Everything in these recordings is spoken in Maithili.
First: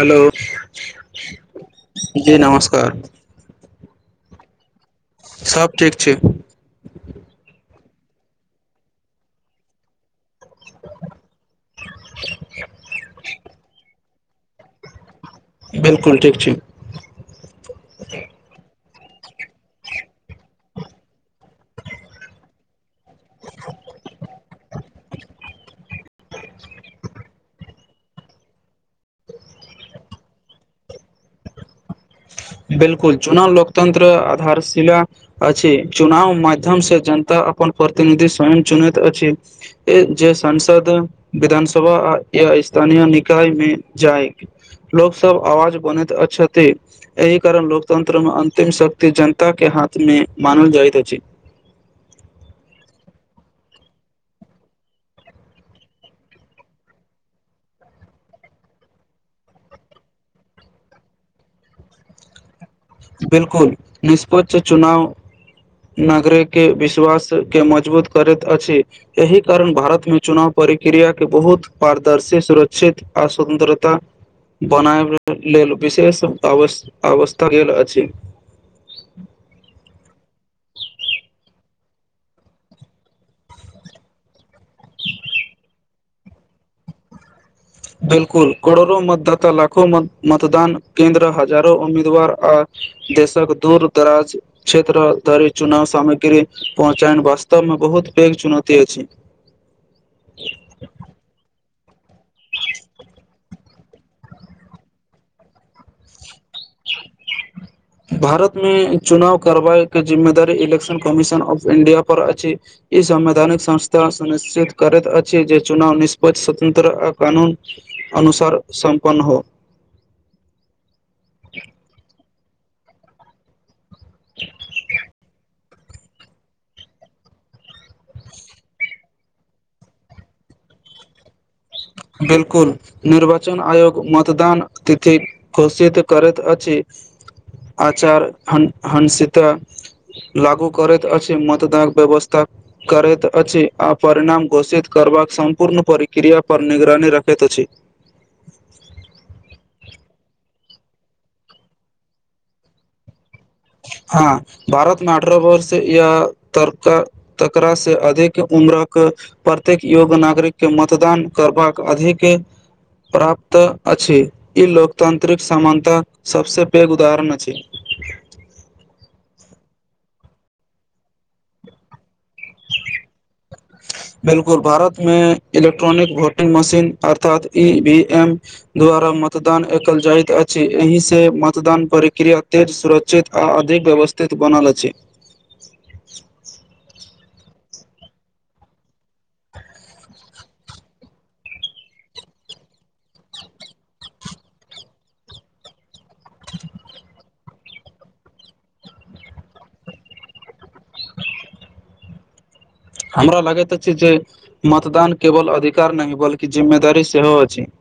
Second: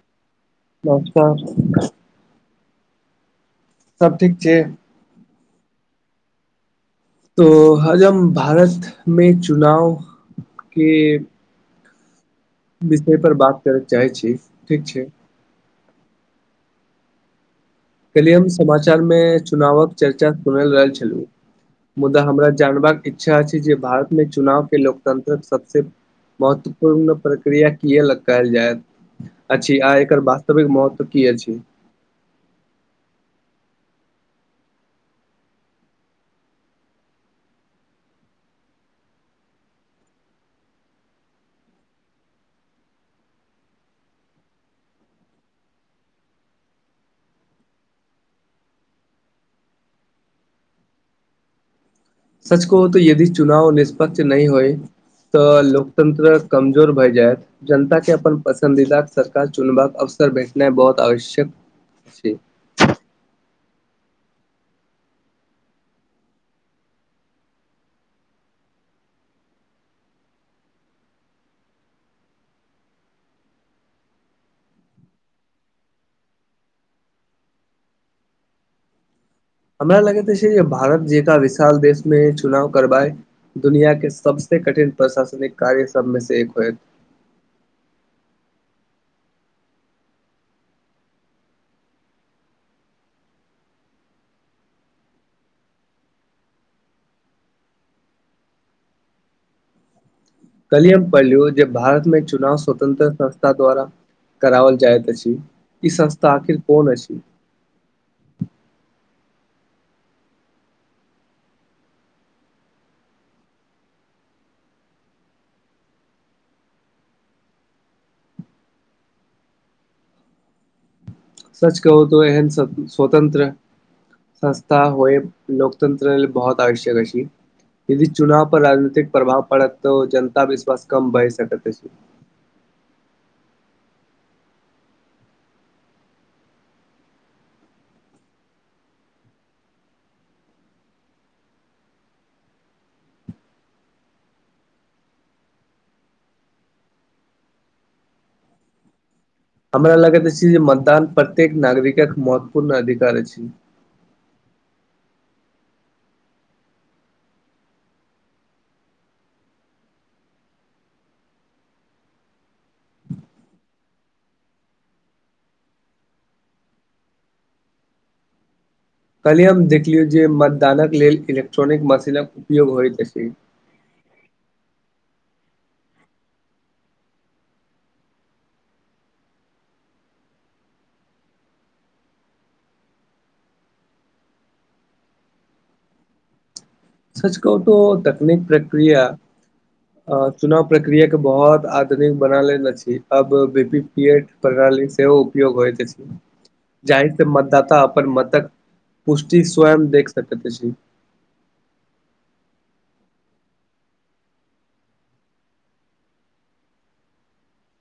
हेलो नमस्कार जी नमस्कार सब ठीक छी सभ ठीक छी तो हजम भारतमे चुनाव के [unintelligible] विषय पर बात करय चाहै छी ठीक छै बिलकुल ठीक ठीक कलियै हम समाचारमे चुनावक चर्चा सुनल रहल छलहुँ मुदा हमरा जानबाक इच्छा अछि जे भारतमे चुनाव के लोकतंत्रक सबसे महत्वपूर्ण प्रक्रिया किए लऽ कहल जाय अछि आ एकर वास्तविक महत्व की अछि बिलकुल चुनाव लोकतंत्र आधारशिला अछि चुनाव माध्यम से जनता अपन प्रतिनिधि स्वयं चुनैत अछि जे सांसद विधानसभा आ ए स्थानीय निकाय मे जाइ लोक सब आवाज बनैत छथि एहि कारण लोकतन्त्रमे अंतिम शक्ति जनताके हाथमे मानल जाइत अछि [unintelligible] सच कहु तऽ यदि चुनाव निष्पक्ष नहि होय तऽ लोकतंत्र कमजोर भए जायत जनताक अपन पसंन्दीदा सरकार चुनबाक अवसर अवसर भेटनाइ बहुत आवश्यक छै बिलकुल निष्पक्ष चुनाव नगरे के विश्वास के मजबूत करैत अछि एहि कारण भारतमे चुनाव पर परिक्रिया के बहुत पारदर्शी सुरक्षित आ स्वतंत्रता बनायब लेल विशेष अवश्य अवस्था गेल जी हमरा लगैत छै भारत जेका विशाल देशमे चुनाव करबाए दुनिया के सबस कठिन प्रशासनिक कार्य सबमे से एक होए [unintelligible] बिलकुल करोड़ो मतदाता लाखो मतदान केंन्द्र हजारो उम्मीदवार आ देशक दूर दराज क्षेत्र धरि चुनाव सामग्री पहुँचाायन वास्तवमे बहुत पेग चुनौती। अछि कलियम परलु जे भारतमे चुनाव स्वतन्त्रता संस्था द्वारा करावल जायत अछि इ संस्था आखिर कोन अछि भारतमे चुनाव कार्रवाई के जिम्मेदार इलेक्शन कमीशन ऑफ इंडिया पर अछि ई संवैधानिक संस्था निश्चित करैत अछि जे चुनाव निष्प्ष स्वतन्त्र आ कानून अनुसार सम्पन्न हो [unintelligible] सच कहू त एहन स्वतन्त्र संस्था होइ लोककतन्त्र बहुत आवश्यक अछि यदि चुनाव पर राजनीतिक प्रभाव पड़त तऽ जनता विश्वास कम भय सक त अछि बिल्कुल निर्वाचन आयोग मतदान तिथि घोषित करैत अछि [unintelligible] आचार हंसित लागू करैत अछि मतदान व्यवस्था करैत अछि आ परिणाम घोषित करबाक सम्पूर्ण प्रिक्रिया पर निगरानी रखैत अछि हमरा लगैत अछि जे मतदान प्रत्येक नागरिकक महत्वपूर्ण अधिकार अछि हँ भारतमे अठारह वर्ष या तकरा से अधिक उम्रक प्रत्येक युग नागरिकके मतदान करबाक अधिक प्राप्त अछि ई लोकतंत्रिक समानताक सभसँ पैघ उदाहरण अछि कल्हिी हम देखलियौ जे मतदानक लेल इलेक्ट्रॉनिक मशीनक उपयोग होइत छै बिलकुल भारत मे इलेक्ट्रॉनिक वोटिंग मशीन अर्थात ई वी एम द्वारा मतदान एकत्र जाइत अछि एहिसँ मतदान प्रक्रिया तेज सुरक्षित आ अधिक व्यवस्थित बनल अछि [inaudible] सच कहू त तकनीक प्रक्रिया चुनाव प्रक्रिया के बहुत आधुनिक बनाल अछि अब बी पी प से उयो हो जाहि दाता अपन मतक पुष्टि स्वयं देख सकैत अछि हमरा लगैत अछि जे मतदान केवल अधिकार नहि बल्कि जिम्मेदारी सेहो अछि [inaudible]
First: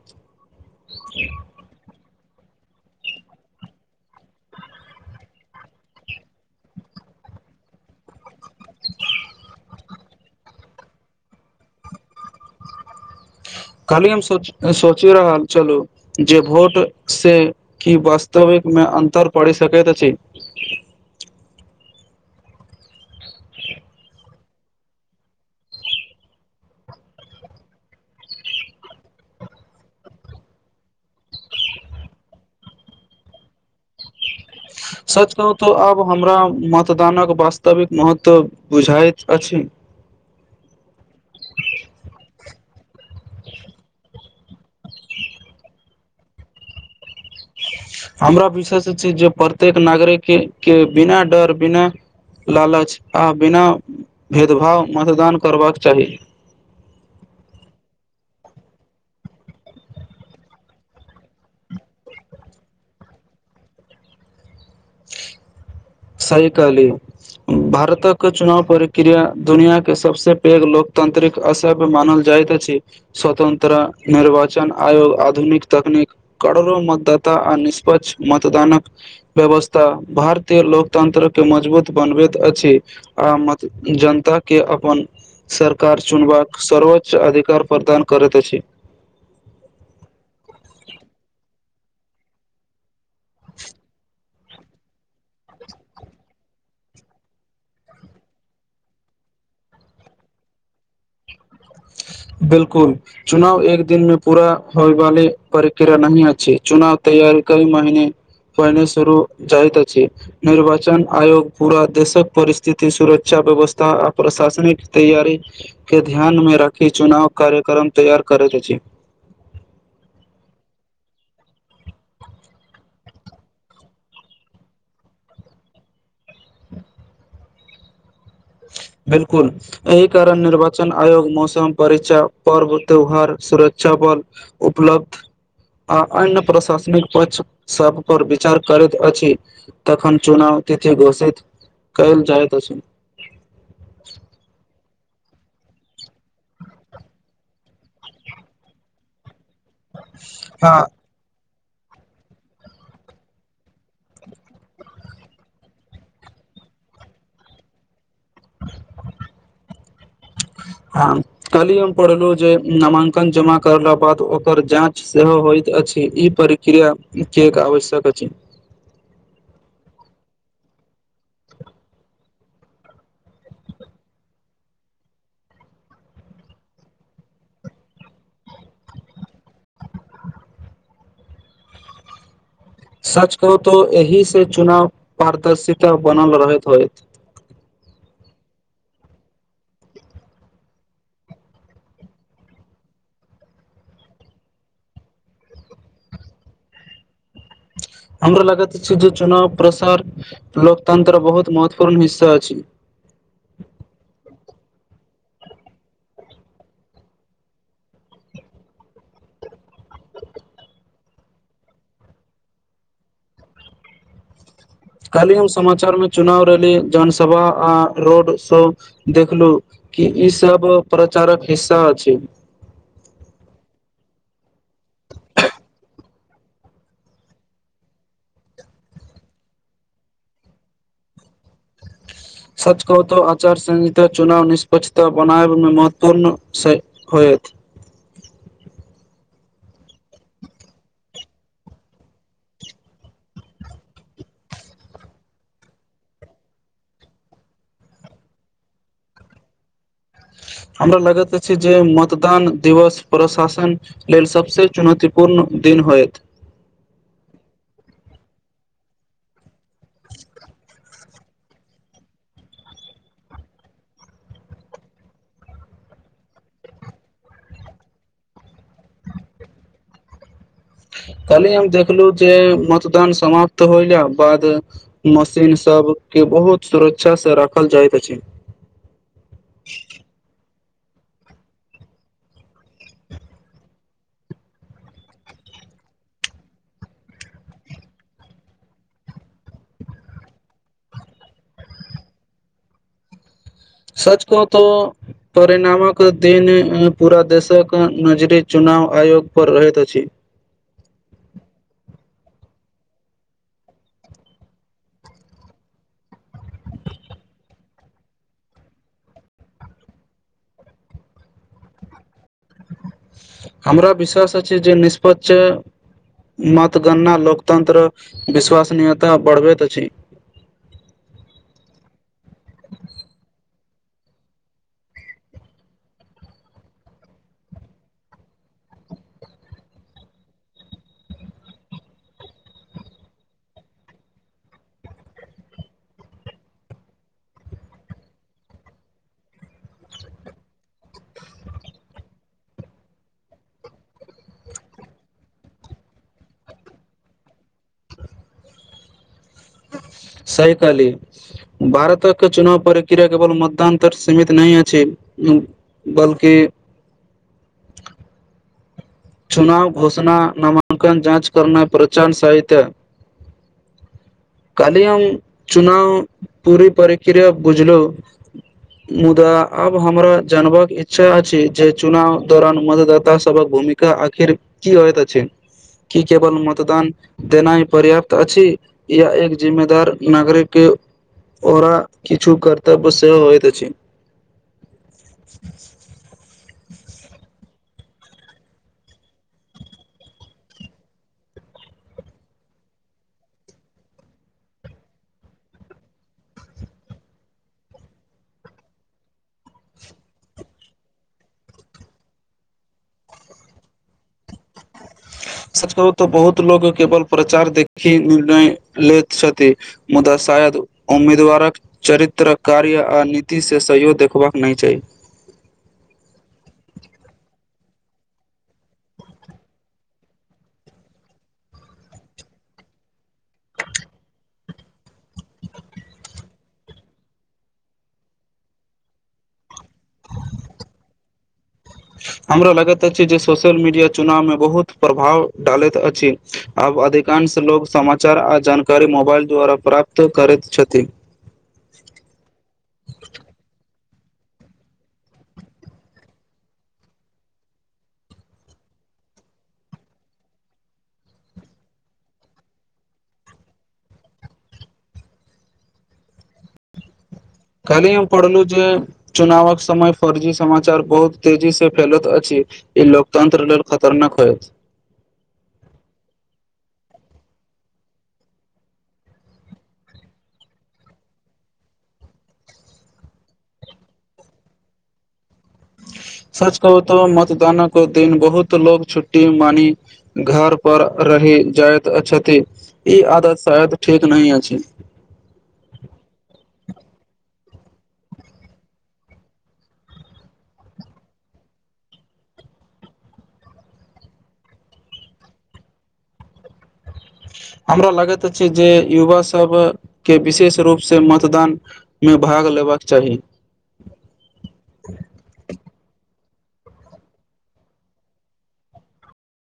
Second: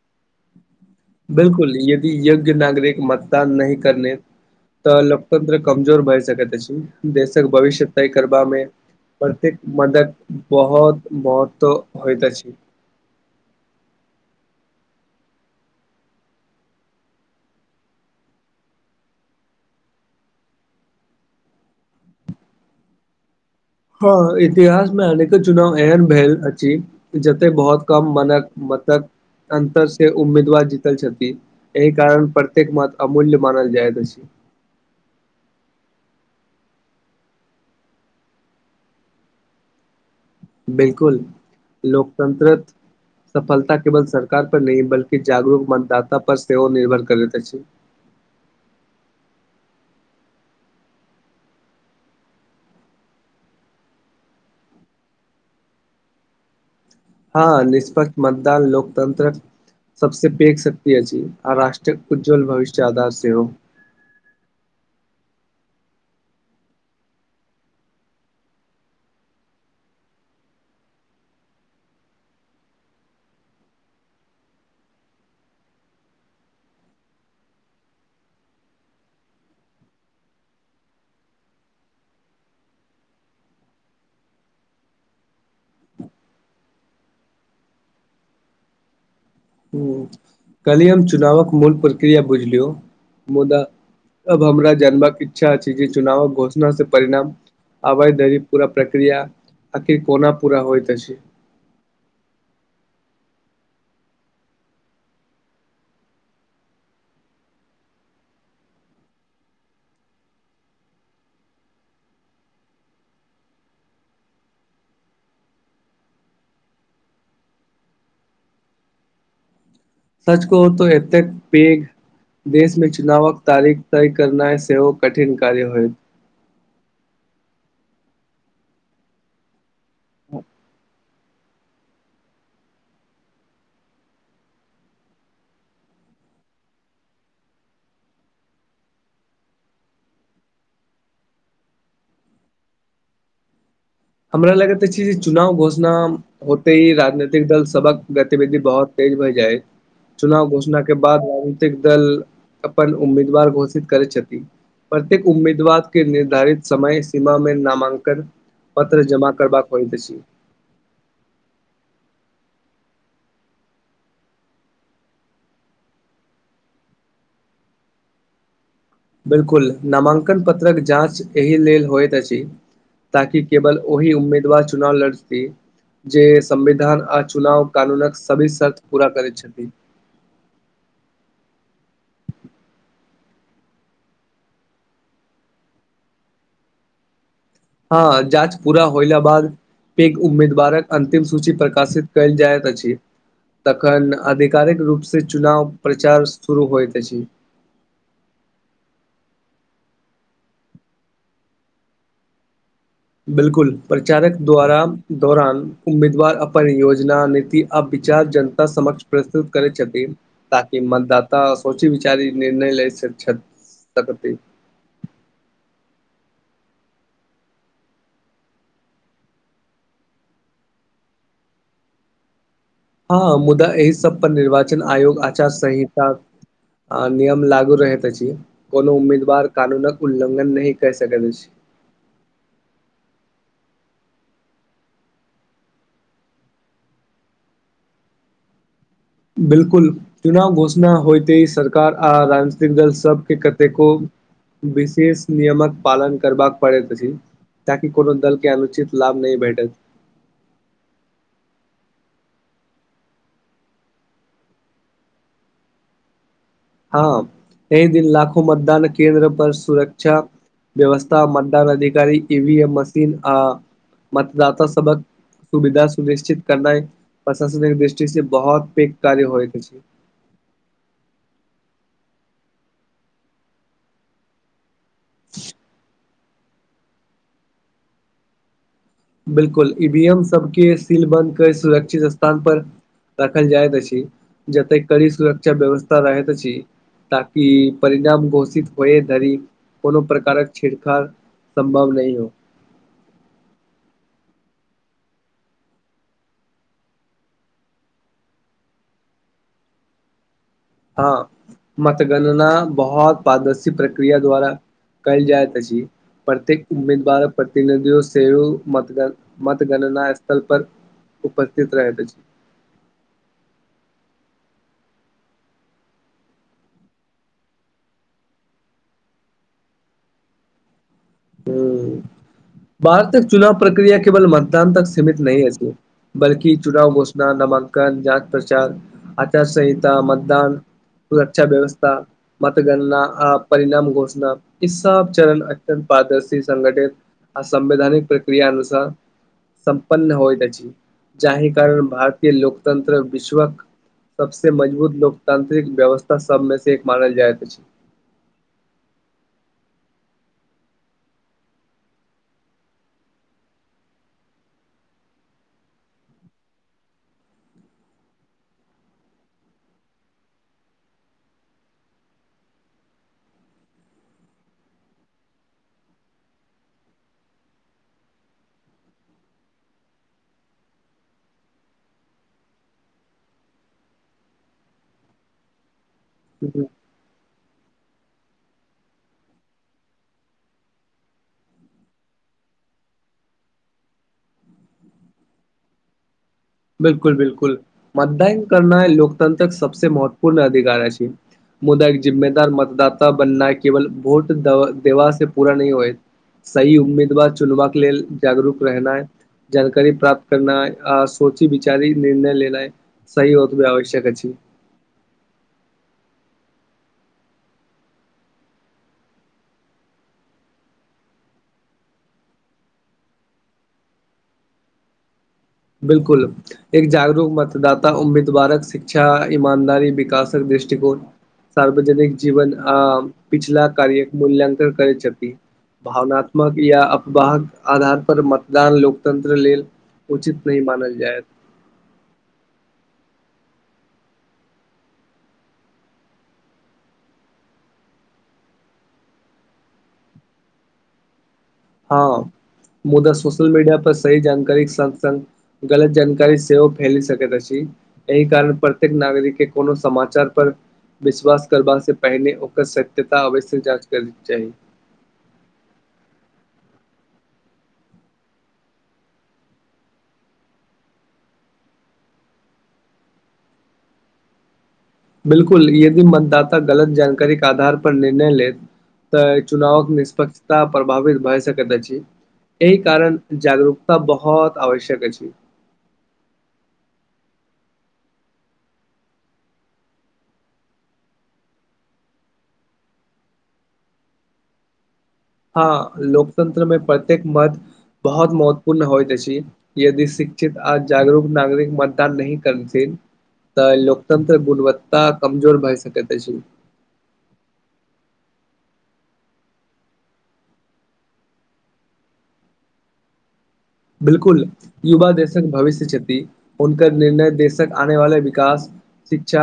बिलकुल यदि यज्ञ नागरिक मतदान नहि करने तऽ लोकतन्त्र कमजोर भए सकै त देशक भविष्य तय करबामे प्रत्येक मदक बहुत महत्व होता छै [inaudible] खाली हम सोचि रहल चलू जे भोटसँ की वास्तविकमे अतर पढ़ि सकैत अछि हँ इतिहास मे अनेको चुनाव एहन भेल अछि जते बहुत कम मन प तक अन्तर से उम्मीदवार जीतल छथि एहि कारण प्रत्येक मत अमूल्य मानल जाइत छै सच कहू तऽ आब हमरा मतदानक वास्तविक महत्व बुझाइत अछि ह बिलकुल लोकतंत्र सफलता केवल सरकार पर नहि बल्कि जागरूक मतदाता पर सेहो निर्भर करैत अछि हमरा विश्वास छी जे प्रत्येक नागरिकके के बिना डर बिना लालच आ बिना भेदभाव मतदान करबाक चाही हँ निष्पक्ष मतदान लोकतंत्र सबसँ पेघ शक्ति अछि आ राष्ट्र उज्ज्वल भविष्य आधार से हो [unintelligible] सही कहली भारतक चुनाव प्रक्रिया दुनिया के सभसँ पेघ लोकतांत्रिक असभ मानल जाइत अछि स्वतंत्रा निर्वाचन आयोग आधुनिक तकनीक कड़ोड़ो मतदाता निष्पक्ष मतदानक व्यवस्था भारतीय लोक तंत्र के मजबूत बनबैत अछि आ म जनता के अपन सरकार चुनबाक सर्वोच्च अधिकार प्रदान करैत अछि ह कली हम चुनावक मूल प्रक्रिया बुझलियौ मुदा अब हमरा जानबाक इच्छा छै जे चुनावक घोषणा से परिणाम आबइ धरी पूरा प्रक्रिया आकीर कोना पूरा होइत अछि [unintelligible] बिल्कुल चुनाव एक दिन मे पूरा होय वाली प्रक्रिया नहि अच्छी चुनाव तैयार कई महिने पहिने शुरू जाइत अछि निर्वाचन आयोग पूरा देशक परिस्थिति सुरक्षा व्यवस्था आ प्रशासनिक तैयारी के ध्यान मे रख की चुनाव कार्यक्रम तैयार करैत अछि सच कहु तो एतेक पेघ देशमे चुनावक तारिख तय करनाय सेहो कठिन कार्य होय ह्म बिल्कुल एहि कारण निर्वाचन आयोग मौसम परीक्षा पर्व त्यौहार सुरक्षा बल उपलब्ध आ अन्य प्रशासनिक पक्ष सब पर विचार करैत अछि तखन चुनाव ते घोषैत कल जाइत अछि हमरा लगैत छै चुनाव घोषणा होते ही राजनीतिक दल सबक गतिविधि बहुत भए जाइत चुनाव घोषणा हँ के बाद राजनीतिक दल क अपन उम्मीदवार घोषित करै छथि प्रत्येक उम्मीदवार के निर्धारित समय सीमा मे नामांकन पत्र जमा करबाक होइत अछि ह कली हम पढ़लौं जे नामांकन जमा करला बाद ओकर जाँच सेहो होइत अछि ई प्रक्रिया के एक आवश्यक अछि बिल्कुल नामाकंन पत्रक जाँच एहि लेल होइत अछि ताकि केवल ओहि उम्मीदवार चुनाव लड़ सकी जे संविधान आ चुनाव कानूनक सभी शर्त पूरा करैत छथि [unintelligible] सच कहू तो एहिसँ चुनाव पारदर्शिता बनल रहैत होत हँ जाँच पूरा होइल बाद पेघ उम्मीदवारक अंतिम सूची प्रकाशित कयल जाइत अछि तखन आधिकारिक रूपसँ चुनाव प्रचार शुरू होइत अछि हमरा लागैत छी जे चुनाव प्रसार लोकतंत्र बहुत महत्वपूर्ण हिस्सा छी बिल्कुल प्रचारक द्वारा दौरान उम्मीदवार अपन योजना नीति आब विचार जनता समक्ष प्रस्तुत करै छथिन ताकि मतदाता सोची विचार निर्णय ले छथि कालहि हम समाचार मे चुनाव रैली जनसभा आ रोड शो देखलू कि ई सब प्रचारक हिस्सा अछि हँ मुदा एहि सब पर निर्वाचन आयोग आचार संहिता आ नियम लागू रहैत अछि कोनो उम्मीदवार कानूनक उल्लंघन नहि कर सकैत अछि त सच कहतो आचार संंहिता चुनाव निष्पक्षता बनाब मे महत्वपूर्ण से होय ठ बिलकुल चुनाव घोषणा होयते ह सरकार आ राजनीतिक दल सबके कतेको विशेष नियमक पालन करबाक पड़े प ताकि कोनो दल के अनुचित लाभ नहि भेटत [inaudible] हमरा लगत अछि जे मतदान दिवस प्रशासन लेल सबसे चुनौतीपूर्ण द होत हँ एहि दिन लाखो मतदान केन्द्र पर सुरक्षा व्यवस्था मतदान अधिकारी ईवी एम मशीन आ मतदाता सबक सुविधा सुनिश्चित करना प्रशासनिक दृष्टि से बहुत पैघ कार्य हो छै कहली हम देखलहु जे मतदान समाप्त होयलाक बाद मशीनसभके बहुत सुरक्षासँ राखल जाइत अछि बिलकुल ईवी एम सबके सीलबन्द क सुरक्षित स्थान पर रखल जाइत छी जते कड़ी सुरक्षा व्यवस्था रहैती ताकि परिणाम घोषित हो धरी कोनो प्रकारक छिड़खड़ सम्भव नहि हो [inaudible] को तो परिणामक दिन पूरा देशक नजरी चुनाव आयोग प्रपयोगपर रहैत अछि हँ मतगणना बहुत पदर्शी प्रक्रिया द्वारा कल जाय त छीी प्रत्येक उम्मीदवार प्रतिनिधियो सेहो मत मतगणना स्थल पर उपस्थित रहै त छी हमरा विश्वास अ छी जे निष्पत मतगणना लोकतन्त्र विश्वसनीयता बढ़बैत अछि [inaudible] [inaudible] भार तक चुनाव प्रक्रिया केवल मतदान तक सीमित नहि होत बल्ि चुनाव घोषणा न नामकन जात प्रचार आचार संहिता मतदान सुरक्षा व्यवस्था मतगणना आ परिणाम घोषणा ई सब चरण अत्यन्त पदर्शी संघटित आ संवैधानिक प्रक्रिया अुसार सं्पन्न होइत छी जाहि कारण भारतीय लोकतन्त्र विश्वक सबस मजबूत लोकतांत्रिक व्यवस्था सबमे से एक मानल जायत छै [inaudible] सह की भारतके चुनाव प्रक्रिया केवल मतदानतर सीमित नहि अ अछि बलकि चुनाव घोषणा नामांकन जाँच करना पहचार सहित ह काली अम चुनाव पूरी परिक्रिया बुझलु मुदा आब हमरा जानबाक इच्छा अछि जे चुनाव दौरान मतदाता सभक भूमिका आखि की अयत छै किी केवल मतदान देनाइ पर्याप्त अछि य एक जिम्मेदार नागरिकके ओरा किछु करर्तव्य सेहो होइत छै [inaudible] बिलकुल बिलकुल मतदन करना लोकतंत्रक सबस महत्वपूर्ण अधिकार अछि छै मुदा एक जिम्मेदार मतदात बनना केवल भोट द देवा से पूरा नहि होए सही उम्मीदवार चुनबाक लेल जागरूक रहना जानकारी प्राप्त करनाइ आ सोची विचारी निर्णय लेनाय सही होत भी आवश्यक अछि [unintelligible] सच करू तऽ बहुत लोको केवल प्रचार देखी निर्णय ले छथि मुदा शायद उम्मीदवारक चरित्र कार्य आ नीतिसँ सहयोग देखबाक नहि छै ह बिल्कुल एक जागरूक मतदाता उम्मीदवारक शिक्षा ईमानदारी विकासक दिश दृष्टिकोण सार्वजनिक जीवन आ पिछला कार्य मूल्यंकन करैत छथिक भावनात्मक या अफवाहक आधार पर मतदान लोकतंत्र लेल उचित नहि मानल जाय हमरा लगैत अछि जे सोशल मीडिया चुनाव मे बहुत प्रभाव डालैत अछि आब अधिकांश लोक सम समाचार आ जानकारी मोबाइल द्वारा प्राप्त करैत छथि हँ मुदा सोशियल मीडिया पर सही जानकारी स स गलत जानकारी सेव फैल सक एहिह कारण प्रत्येक नागरिक के कोनो समाचार पर विश्वास करबा से पहिनेे ओकर सत्यता अवश्यक जाँच करै चाही [unintelligible] काल्हि हम पढ़लौं जे चुनावक समय फर्जी समाचार बहुत तेजी से फैलत अछि ई ल लोकतन्त्र लेल खतरनाक होयत बिल्कुल यदि मतदाता गलत जानकारी के आधार पर निर्णय ले तऽ चुनावक निष्पक्षता प्रभावित भए सकैत अछि एहि कारण जागरूकता बहुत आवश्यक अछि [unintelligible] सच कहू तो मतदानक दिन बहुत लोग छुट्टी मानी घर पर रहे जाइत छथि ई आदत शायद ठीक नहि अछि हँ लोकतंत्र मे प्रत्येक मत बहुत महत्वपूर्ण होइत छै यदि शिकित आ जागरूक नागरिक मतदान नहि करत तऽ लोकतंत्र गुणवत्ता कमजोर भए सकै तै अछि हमरा लगैत अछि जे युवा सभके विशेष रूप से मतदान मे भाग लेबाक चाही बिल्कुल युवा देशक भविष्य छथि उकर निर्णय देशक आने वाले विकास शिक्षा